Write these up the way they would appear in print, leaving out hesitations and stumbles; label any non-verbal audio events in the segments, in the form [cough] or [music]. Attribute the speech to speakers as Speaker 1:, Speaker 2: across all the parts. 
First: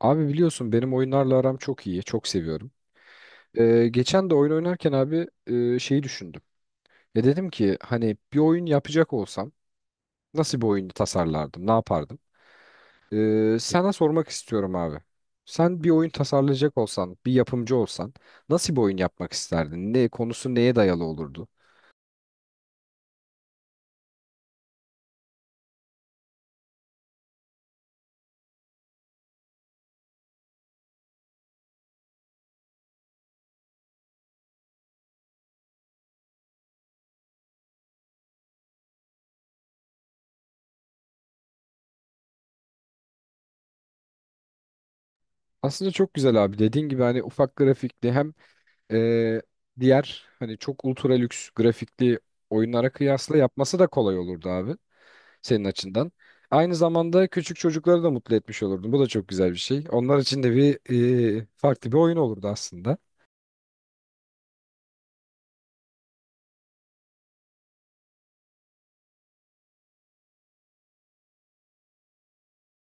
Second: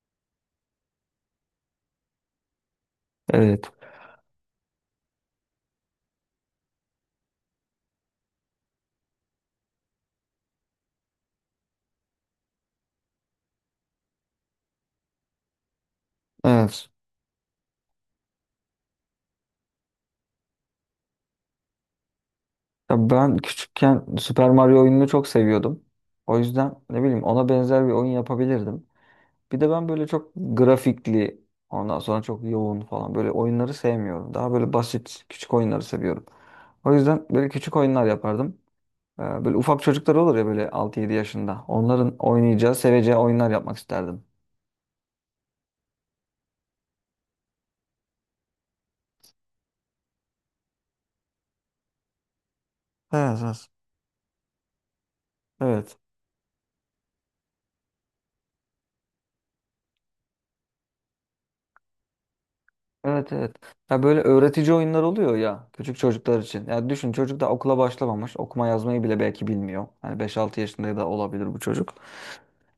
Speaker 1: Abi biliyorsun benim oyunlarla aram çok iyi. Çok seviyorum.
Speaker 2: Evet.
Speaker 1: Geçen de oyun oynarken abi şeyi düşündüm. Ya dedim ki hani bir oyun yapacak olsam nasıl bir oyunu tasarlardım? Ne yapardım? Sana sormak istiyorum abi. Sen bir oyun tasarlayacak
Speaker 2: Evet.
Speaker 1: olsan, bir yapımcı olsan nasıl bir oyun yapmak isterdin? Ne konusu neye dayalı olurdu?
Speaker 2: Ya ben küçükken Super Mario oyununu çok seviyordum. O yüzden ne bileyim ona benzer bir oyun yapabilirdim. Bir de ben böyle çok grafikli, ondan sonra çok yoğun falan böyle oyunları sevmiyorum. Daha böyle basit küçük oyunları seviyorum. O yüzden böyle küçük oyunlar yapardım. Böyle ufak çocuklar olur ya böyle 6-7 yaşında. Onların oynayacağı, seveceği oyunlar yapmak isterdim.
Speaker 1: Aslında çok güzel abi. Dediğin gibi hani ufak grafikli hem e, diğer hani çok ultra lüks grafikli oyunlara kıyasla
Speaker 2: Evet, evet.
Speaker 1: yapması da kolay olurdu abi, senin
Speaker 2: Evet.
Speaker 1: açından. Aynı zamanda küçük çocukları da mutlu etmiş olurdun. Bu da çok güzel bir şey. Onlar için de bir farklı bir oyun olurdu aslında.
Speaker 2: Evet evet. Ya böyle öğretici oyunlar oluyor ya küçük çocuklar için. Ya düşün çocuk da okula başlamamış. Okuma yazmayı bile belki bilmiyor. Hani 5-6 yaşında da olabilir bu çocuk.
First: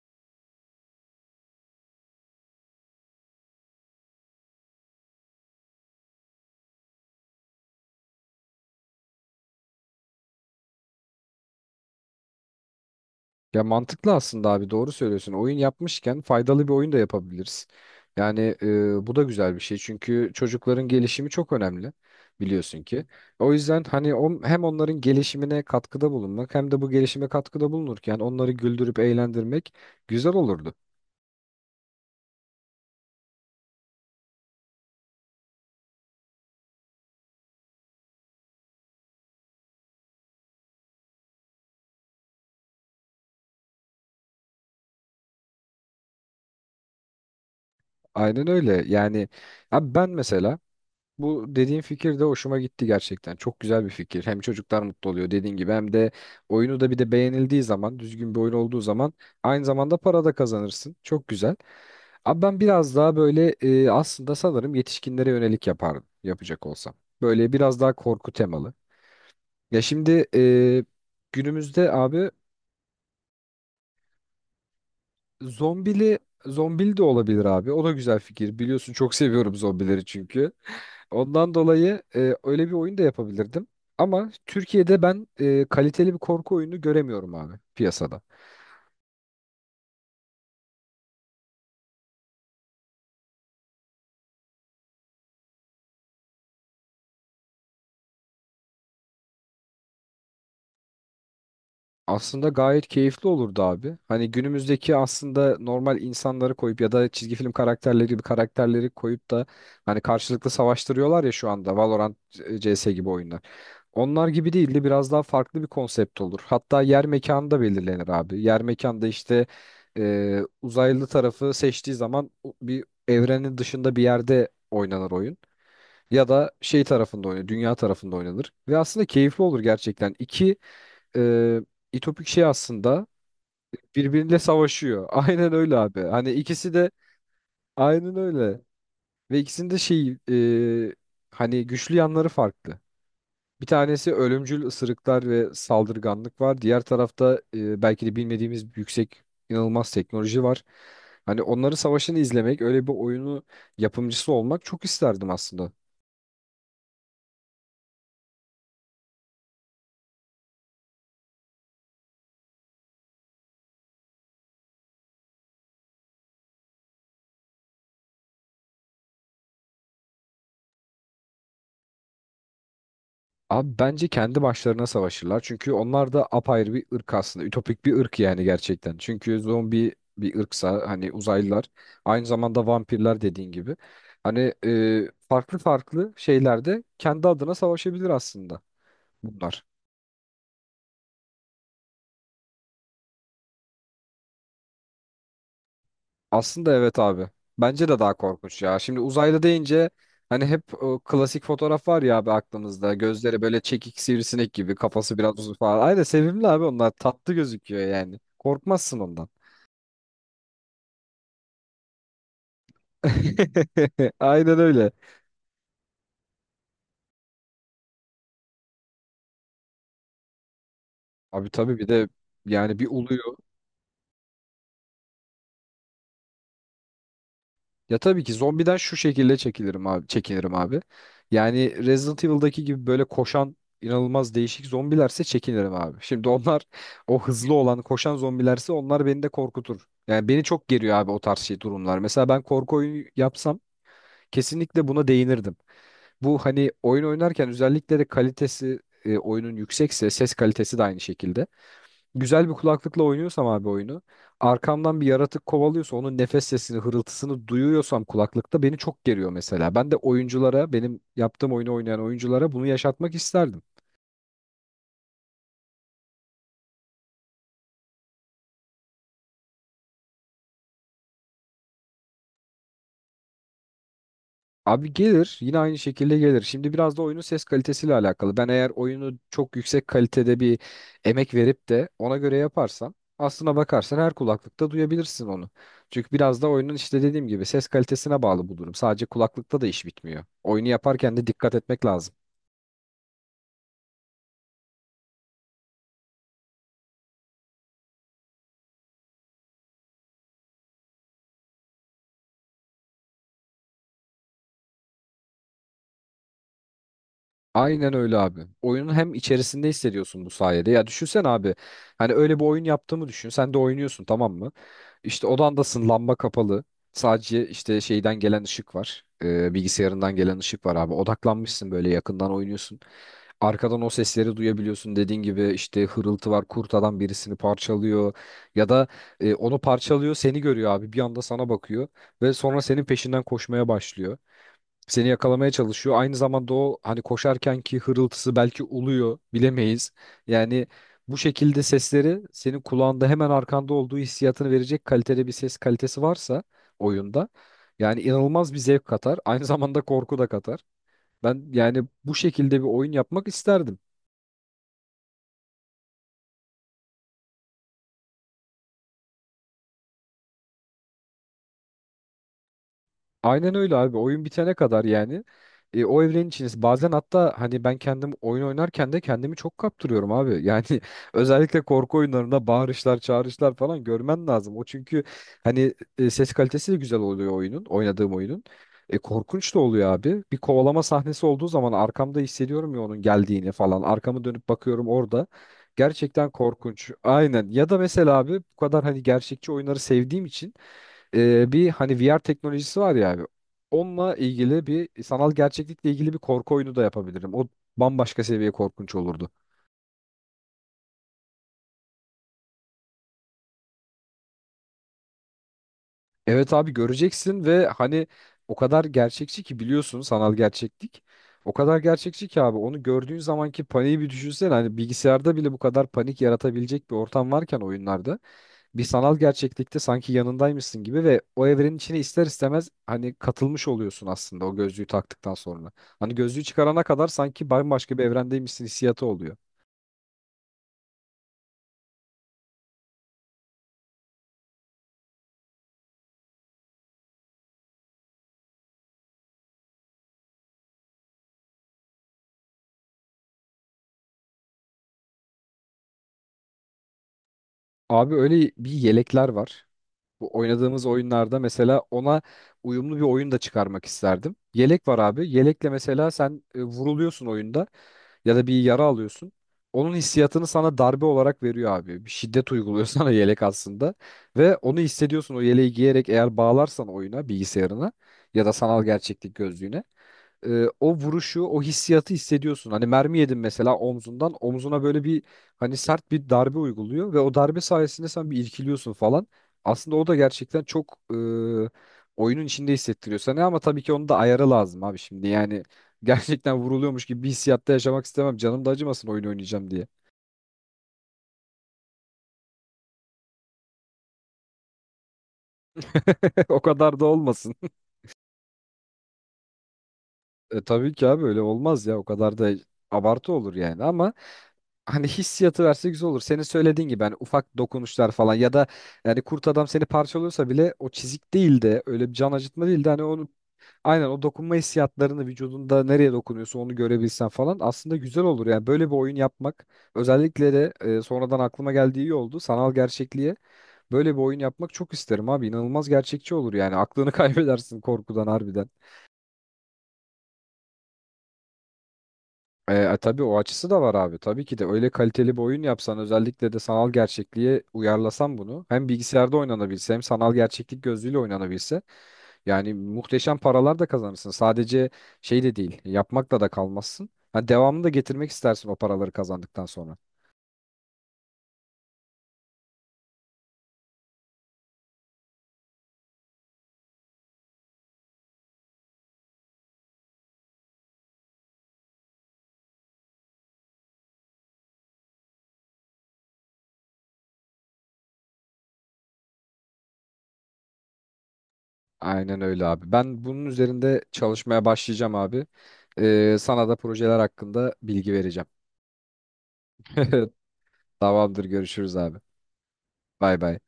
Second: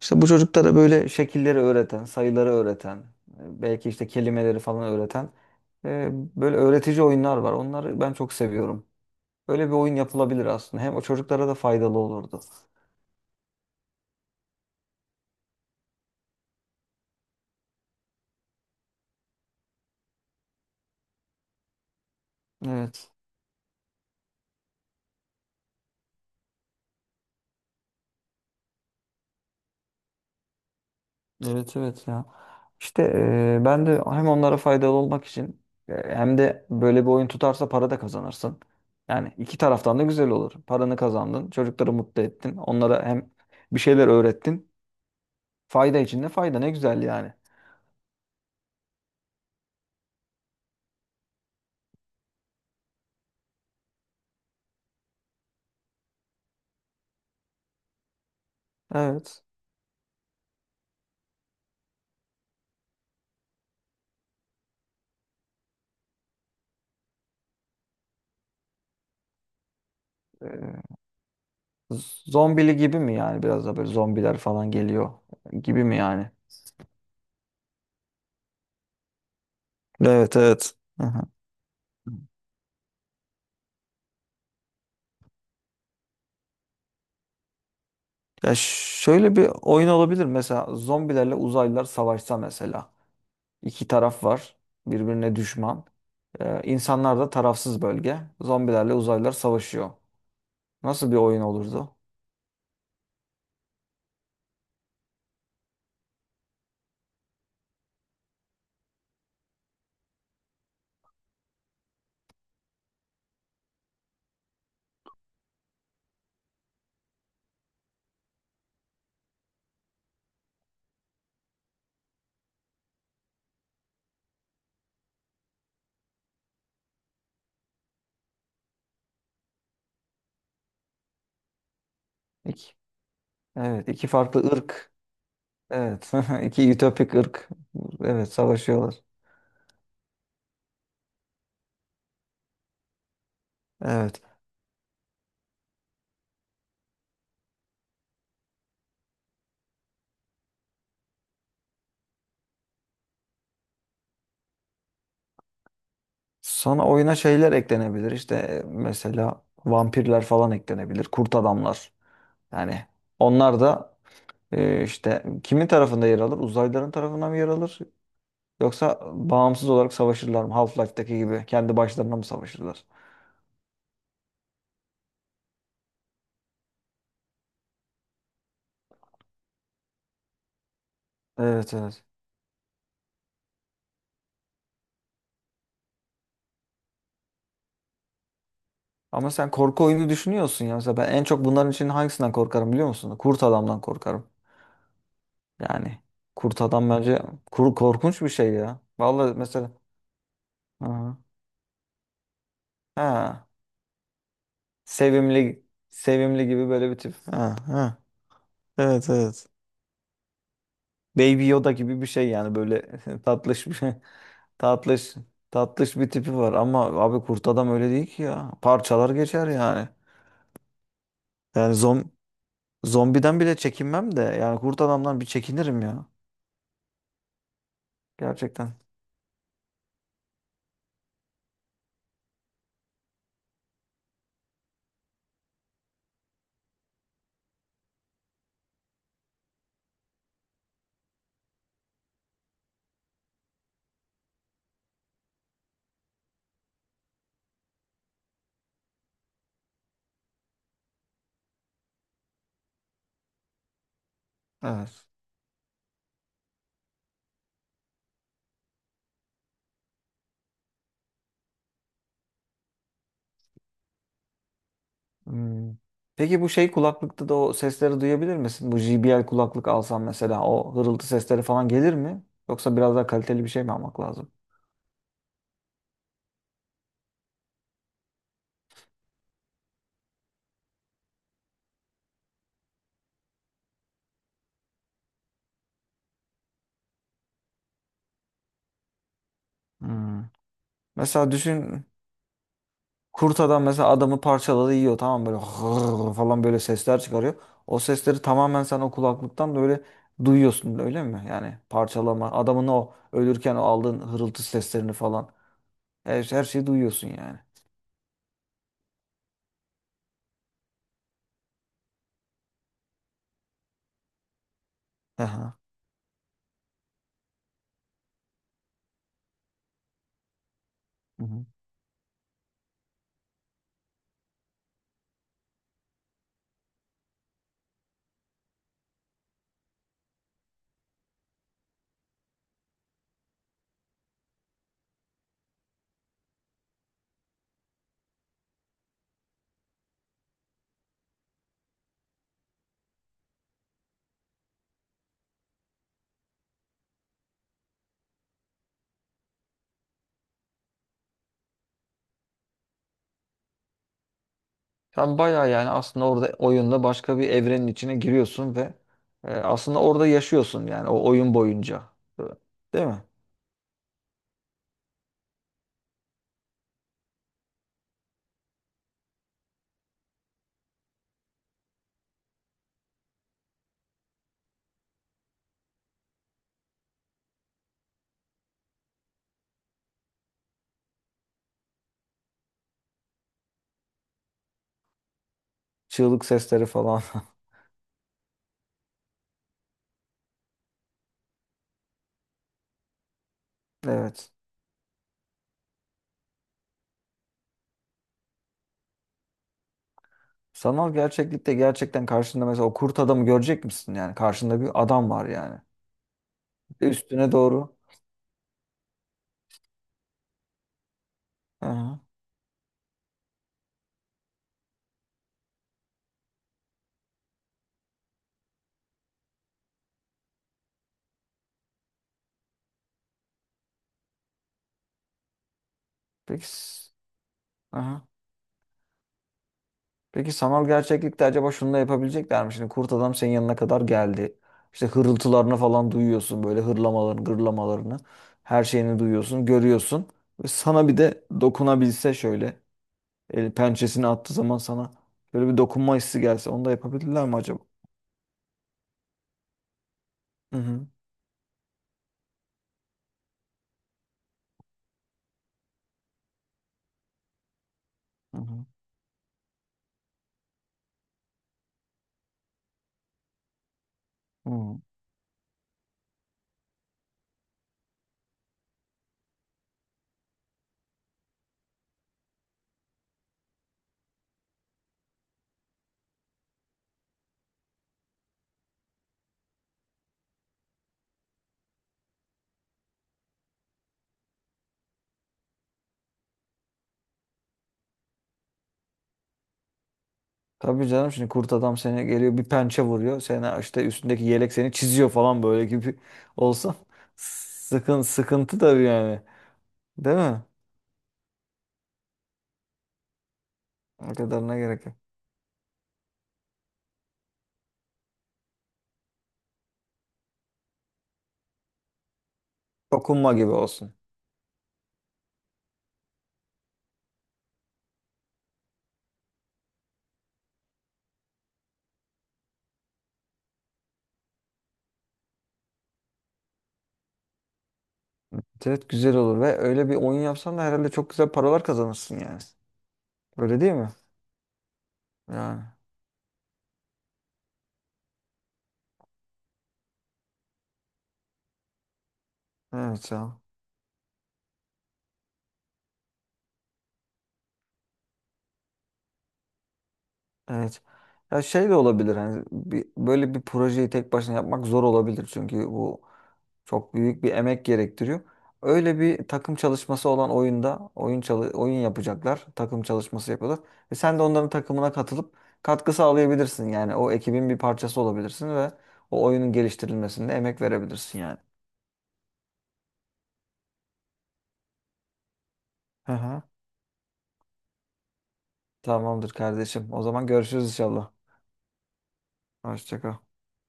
Speaker 2: İşte bu çocuklara böyle şekilleri öğreten, sayıları öğreten, belki işte kelimeleri falan öğreten böyle öğretici oyunlar var. Onları ben çok seviyorum. Böyle bir oyun yapılabilir aslında. Hem o çocuklara da faydalı olurdu.
Speaker 1: Ya mantıklı aslında abi, doğru söylüyorsun. Oyun yapmışken faydalı bir oyun da yapabiliriz. Yani bu da güzel bir şey. Çünkü çocukların gelişimi çok önemli, biliyorsun ki.
Speaker 2: Evet.
Speaker 1: O yüzden hem onların gelişimine katkıda bulunmak hem de bu gelişime katkıda bulunurken onları güldürüp eğlendirmek güzel olurdu.
Speaker 2: Evet evet ya. İşte ben de hem onlara faydalı olmak için hem de böyle bir oyun tutarsa para da kazanırsın. Yani iki taraftan da güzel olur. Paranı kazandın, çocukları mutlu ettin. Onlara hem bir şeyler öğrettin. Fayda içinde fayda ne güzel yani.
Speaker 1: Aynen öyle. Yani abi ben mesela bu dediğin fikir de hoşuma gitti gerçekten. Çok güzel bir fikir. Hem çocuklar mutlu oluyor dediğin gibi hem de oyunu da bir de beğenildiği zaman, düzgün bir oyun olduğu zaman
Speaker 2: Evet.
Speaker 1: aynı zamanda para da kazanırsın. Çok güzel. Abi ben biraz daha böyle aslında sanırım yetişkinlere yönelik yapardım yapacak olsam. Böyle biraz daha korku temalı. Ya şimdi
Speaker 2: E,
Speaker 1: günümüzde abi.
Speaker 2: zombili gibi mi yani biraz da böyle zombiler falan geliyor gibi mi
Speaker 1: Zombili,
Speaker 2: yani?
Speaker 1: zombili de olabilir abi. O da güzel fikir. Biliyorsun çok seviyorum zombileri
Speaker 2: Evet
Speaker 1: çünkü.
Speaker 2: evet. Hı hı.
Speaker 1: Ondan dolayı öyle bir oyun da yapabilirdim. Ama Türkiye'de ben kaliteli bir korku oyunu göremiyorum abi piyasada.
Speaker 2: Ya şöyle bir oyun olabilir mesela zombilerle uzaylılar savaşsa mesela. İki taraf var birbirine düşman. İnsanlar da tarafsız bölge. Zombilerle uzaylılar savaşıyor. Nasıl bir oyun olurdu?
Speaker 1: Aslında gayet keyifli olurdu abi. Hani günümüzdeki aslında normal insanları koyup ya da çizgi film karakterleri gibi karakterleri koyup da hani karşılıklı savaştırıyorlar ya şu anda Valorant, CS gibi oyunlar. Onlar gibi değil de biraz daha farklı bir konsept olur. Hatta yer mekanı da belirlenir abi. Yer mekanda işte uzaylı tarafı seçtiği zaman bir evrenin dışında bir yerde oynanır oyun. Ya da şey tarafında oynanır, dünya tarafında oynanır. Ve aslında keyifli olur gerçekten. İki e, İtopik şey
Speaker 2: İki,
Speaker 1: aslında
Speaker 2: evet, iki
Speaker 1: birbiriyle
Speaker 2: farklı ırk.
Speaker 1: savaşıyor. [laughs] Aynen öyle abi.
Speaker 2: Evet,
Speaker 1: Hani
Speaker 2: [laughs] iki
Speaker 1: ikisi de
Speaker 2: ütopik ırk.
Speaker 1: aynen
Speaker 2: Evet,
Speaker 1: öyle.
Speaker 2: savaşıyorlar.
Speaker 1: Ve ikisinin de şey, e, hani güçlü yanları farklı. Bir tanesi
Speaker 2: Evet.
Speaker 1: ölümcül ısırıklar ve saldırganlık var. Diğer tarafta belki de bilmediğimiz yüksek inanılmaz teknoloji var. Hani onların savaşını izlemek, öyle bir oyunu yapımcısı olmak çok isterdim aslında.
Speaker 2: Sonra oyuna şeyler eklenebilir. İşte mesela vampirler falan eklenebilir. Kurt adamlar. Yani onlar da işte kimin tarafında yer alır? Uzaylıların tarafına mı yer alır? Yoksa bağımsız olarak savaşırlar mı? Half-Life'daki gibi kendi başlarına mı savaşırlar?
Speaker 1: Abi bence kendi başlarına savaşırlar. Çünkü onlar da apayrı bir ırk aslında. Ütopik bir ırk yani gerçekten. Çünkü zombi bir ırksa hani uzaylılar
Speaker 2: Evet evet.
Speaker 1: aynı zamanda vampirler dediğin gibi. Hani farklı farklı şeylerde kendi adına savaşabilir aslında
Speaker 2: Ama sen
Speaker 1: bunlar.
Speaker 2: korku oyunu düşünüyorsun ya. Mesela ben en çok bunların için hangisinden korkarım biliyor musun? Kurt adamdan korkarım. Yani kurt
Speaker 1: Aslında
Speaker 2: adam
Speaker 1: evet
Speaker 2: bence
Speaker 1: abi. Bence de daha
Speaker 2: korkunç bir şey
Speaker 1: korkunç
Speaker 2: ya.
Speaker 1: ya. Şimdi
Speaker 2: Vallahi
Speaker 1: uzaylı
Speaker 2: mesela
Speaker 1: deyince hani hep o
Speaker 2: ha,
Speaker 1: klasik fotoğraf var ya abi aklımızda. Gözleri
Speaker 2: ha,
Speaker 1: böyle çekik sivrisinek gibi, kafası biraz uzun
Speaker 2: sevimli
Speaker 1: falan. Aynen
Speaker 2: sevimli
Speaker 1: sevimli abi,
Speaker 2: gibi böyle
Speaker 1: onlar
Speaker 2: bir tip.
Speaker 1: tatlı
Speaker 2: Ha,
Speaker 1: gözüküyor
Speaker 2: ha.
Speaker 1: yani. Korkmazsın
Speaker 2: Evet
Speaker 1: ondan.
Speaker 2: evet. Baby Yoda gibi bir şey yani böyle [laughs] tatlış bir
Speaker 1: [laughs] Aynen öyle.
Speaker 2: tatlış tatlış bir tipi var ama abi kurt adam öyle değil ki ya. Parçalar geçer yani.
Speaker 1: Abi
Speaker 2: Yani
Speaker 1: tabii bir de yani bir oluyor.
Speaker 2: zombiden bile çekinmem de yani kurt adamdan bir çekinirim ya.
Speaker 1: Ya tabii ki
Speaker 2: Gerçekten.
Speaker 1: zombiden şu şekilde çekilirim abi, çekinirim abi. Yani Resident Evil'daki gibi böyle koşan inanılmaz değişik zombilerse çekinirim abi. Şimdi onlar o hızlı olan koşan zombilerse onlar beni de korkutur. Yani beni çok geriyor abi o tarz şey durumlar. Mesela ben korku oyunu yapsam kesinlikle buna değinirdim. Bu hani oyun oynarken özellikle de kalitesi oyunun yüksekse ses kalitesi de aynı şekilde, güzel bir kulaklıkla oynuyorsam abi oyunu arkamdan
Speaker 2: Evet.
Speaker 1: bir yaratık kovalıyorsa onun nefes sesini hırıltısını duyuyorsam kulaklıkta beni çok geriyor mesela. Ben de oyunculara, benim yaptığım oyunu oynayan oyunculara bunu yaşatmak isterdim.
Speaker 2: Hmm. Peki bu şey kulaklıkta da o sesleri duyabilir misin? Bu JBL kulaklık alsam mesela o hırıltı sesleri falan gelir mi? Yoksa biraz daha kaliteli bir şey mi almak lazım?
Speaker 1: Abi gelir, yine aynı şekilde gelir. Şimdi biraz da oyunun ses kalitesiyle alakalı. Ben eğer oyunu çok yüksek kalitede bir emek verip de ona göre yaparsam aslına bakarsan her kulaklıkta duyabilirsin onu. Çünkü biraz da oyunun işte dediğim gibi ses kalitesine bağlı bu durum. Sadece kulaklıkta da iş bitmiyor.
Speaker 2: Hmm.
Speaker 1: Oyunu yaparken de
Speaker 2: Mesela
Speaker 1: dikkat
Speaker 2: düşün
Speaker 1: etmek lazım.
Speaker 2: kurt adam mesela adamı parçaladı yiyor, tamam mı? Böyle [laughs] hırr falan böyle sesler çıkarıyor. O sesleri tamamen sen o kulaklıktan da öyle duyuyorsun öyle mi? Yani parçalama adamın o ölürken o aldığın hırıltı seslerini falan her şeyi duyuyorsun yani.
Speaker 1: Aynen öyle abi. Oyunun hem içerisinde hissediyorsun bu sayede. Ya düşünsen abi. Hani öyle bir oyun yaptığımı düşün. Sen de oynuyorsun, tamam mı? İşte
Speaker 2: Aha.
Speaker 1: odandasın, lamba kapalı. Sadece işte şeyden gelen ışık var. Bilgisayarından gelen ışık var abi. Odaklanmışsın böyle, yakından oynuyorsun. Arkadan o sesleri duyabiliyorsun. Dediğin gibi işte hırıltı var. Kurt adam birisini parçalıyor. Ya da onu parçalıyor, seni görüyor abi. Bir anda sana bakıyor. Ve sonra senin peşinden koşmaya başlıyor. Seni yakalamaya çalışıyor. Aynı zamanda o hani koşarken ki hırıltısı, belki uluyor bilemeyiz. Yani bu şekilde sesleri senin kulağında hemen arkanda olduğu hissiyatını verecek kalitede bir ses kalitesi varsa oyunda, yani inanılmaz bir zevk katar. Aynı zamanda korku da katar. Ben yani bu şekilde bir oyun yapmak isterdim.
Speaker 2: Sen bayağı yani aslında orada oyunda başka bir evrenin içine giriyorsun ve aslında orada yaşıyorsun yani o oyun boyunca. Değil mi?
Speaker 1: Aynen öyle abi. Oyun bitene kadar yani o evrenin içindesin. Bazen hatta hani ben kendim oyun oynarken de kendimi çok kaptırıyorum abi. Yani [laughs] özellikle korku oyunlarında bağırışlar, çağrışlar falan görmen lazım. O çünkü hani ses kalitesi de güzel oluyor oyunun, oynadığım oyunun. Korkunç da oluyor abi. Bir kovalama sahnesi olduğu zaman arkamda hissediyorum ya onun geldiğini falan. Arkamı dönüp bakıyorum orada.
Speaker 2: Çığlık
Speaker 1: Gerçekten
Speaker 2: sesleri
Speaker 1: korkunç.
Speaker 2: falan. [laughs]
Speaker 1: Aynen. Ya da mesela abi bu kadar hani gerçekçi oyunları sevdiğim için bir hani VR teknolojisi var ya abi. Onunla
Speaker 2: Evet.
Speaker 1: ilgili bir, sanal gerçeklikle ilgili bir korku oyunu da yapabilirim. O bambaşka seviye korkunç olurdu.
Speaker 2: Sanal gerçeklikte gerçekten karşında mesela o kurt adamı görecek misin yani? Karşında bir adam var yani.
Speaker 1: Evet abi,
Speaker 2: Üstüne
Speaker 1: göreceksin ve
Speaker 2: doğru.
Speaker 1: hani o kadar gerçekçi ki, biliyorsun sanal gerçeklik. O kadar
Speaker 2: Aha.
Speaker 1: gerçekçi ki abi, onu gördüğün zamanki paniği bir düşünsene. Hani bilgisayarda bile bu kadar panik yaratabilecek bir ortam varken oyunlarda, bir sanal gerçeklikte sanki yanındaymışsın gibi ve o evrenin içine ister istemez hani katılmış oluyorsun aslında o gözlüğü taktıktan sonra. Hani
Speaker 2: Peki.
Speaker 1: gözlüğü çıkarana kadar sanki bambaşka bir
Speaker 2: Aha.
Speaker 1: evrendeymişsin hissiyatı oluyor.
Speaker 2: Peki sanal gerçeklikte acaba şunu da yapabilecekler mi? Şimdi kurt adam senin yanına kadar geldi. İşte hırıltılarını falan duyuyorsun. Böyle hırlamalarını, gırlamalarını. Her şeyini duyuyorsun, görüyorsun. Ve sana bir de dokunabilse şöyle. El pençesini attığı zaman sana böyle bir dokunma hissi gelse. Onu da yapabilirler mi acaba?
Speaker 1: Abi öyle bir yelekler var. Bu
Speaker 2: Hı
Speaker 1: oynadığımız
Speaker 2: hı.
Speaker 1: oyunlarda mesela ona uyumlu bir oyun da çıkarmak isterdim. Yelek var abi. Yelekle mesela sen vuruluyorsun oyunda, ya
Speaker 2: Hı
Speaker 1: da bir
Speaker 2: hı.
Speaker 1: yara alıyorsun. Onun hissiyatını sana darbe olarak veriyor abi. Bir şiddet uyguluyor [laughs] sana yelek aslında. Ve
Speaker 2: Hı.
Speaker 1: onu hissediyorsun o yeleği giyerek. Eğer bağlarsan oyuna, bilgisayarına ya da sanal gerçeklik gözlüğüne, o vuruşu, o hissiyatı hissediyorsun. Hani mermi yedin mesela omzundan, omzuna böyle bir hani sert bir darbe uyguluyor ve o darbe sayesinde sen bir irkiliyorsun falan. Aslında o da gerçekten çok oyunun içinde hissettiriyor sana, ama tabii ki onun da ayarı lazım abi şimdi. Yani [laughs] gerçekten vuruluyormuş gibi bir hissiyatta yaşamak istemem. Canım da acımasın oyun oynayacağım diye.
Speaker 2: Tabii canım, şimdi kurt adam seni geliyor bir pençe vuruyor. Seni işte üstündeki yelek seni çiziyor falan böyle gibi [laughs]
Speaker 1: [laughs] O
Speaker 2: olsa.
Speaker 1: kadar da olmasın.
Speaker 2: Sıkıntı tabii yani. Değil mi?
Speaker 1: Tabii ki abi öyle olmaz ya, o kadar da abartı olur yani,
Speaker 2: O
Speaker 1: ama
Speaker 2: kadarına gerek yok.
Speaker 1: hani hissiyatı verse güzel olur. Senin söylediğin gibi hani ufak dokunuşlar falan, ya da yani kurt adam seni parçalıyorsa bile o çizik değil de, öyle bir can acıtma değil de, hani onu
Speaker 2: Dokunma gibi olsun.
Speaker 1: aynen o dokunma hissiyatlarını vücudunda nereye dokunuyorsa onu görebilsen falan aslında güzel olur. Yani böyle bir oyun yapmak, özellikle de sonradan aklıma geldiği iyi oldu, sanal gerçekliğe böyle bir oyun yapmak çok isterim abi, inanılmaz gerçekçi olur yani, aklını [laughs] kaybedersin korkudan harbiden.
Speaker 2: Evet, güzel olur ve öyle bir oyun yapsan da herhalde çok güzel paralar kazanırsın yani.
Speaker 1: Tabii o
Speaker 2: Öyle
Speaker 1: açısı
Speaker 2: değil
Speaker 1: da
Speaker 2: mi?
Speaker 1: var abi. Tabii ki de öyle kaliteli bir
Speaker 2: Yani
Speaker 1: oyun yapsan, özellikle de sanal gerçekliğe uyarlasan bunu, hem bilgisayarda oynanabilse hem sanal gerçeklik gözlüğüyle oynanabilse yani
Speaker 2: evet
Speaker 1: muhteşem
Speaker 2: ya.
Speaker 1: paralar da kazanırsın. Sadece şey de değil, yapmakla da kalmazsın. Ha, devamını da getirmek istersin o paraları kazandıktan sonra.
Speaker 2: Evet. Ya şey de olabilir, hani böyle bir projeyi tek başına yapmak zor olabilir çünkü bu çok büyük bir emek gerektiriyor. Öyle bir takım çalışması olan oyunda oyun yapacaklar. Takım çalışması yapıyorlar. Ve sen de onların takımına katılıp katkı sağlayabilirsin. Yani o ekibin bir parçası olabilirsin ve o oyunun geliştirilmesinde emek verebilirsin yani.
Speaker 1: Aynen öyle abi. Ben bunun üzerinde çalışmaya başlayacağım abi.
Speaker 2: Hı hı.
Speaker 1: Sana da projeler hakkında bilgi vereceğim.
Speaker 2: Tamamdır kardeşim. O zaman
Speaker 1: [laughs]
Speaker 2: görüşürüz inşallah.
Speaker 1: Tamamdır, görüşürüz abi.
Speaker 2: Hoşça kal.
Speaker 1: Bay bay.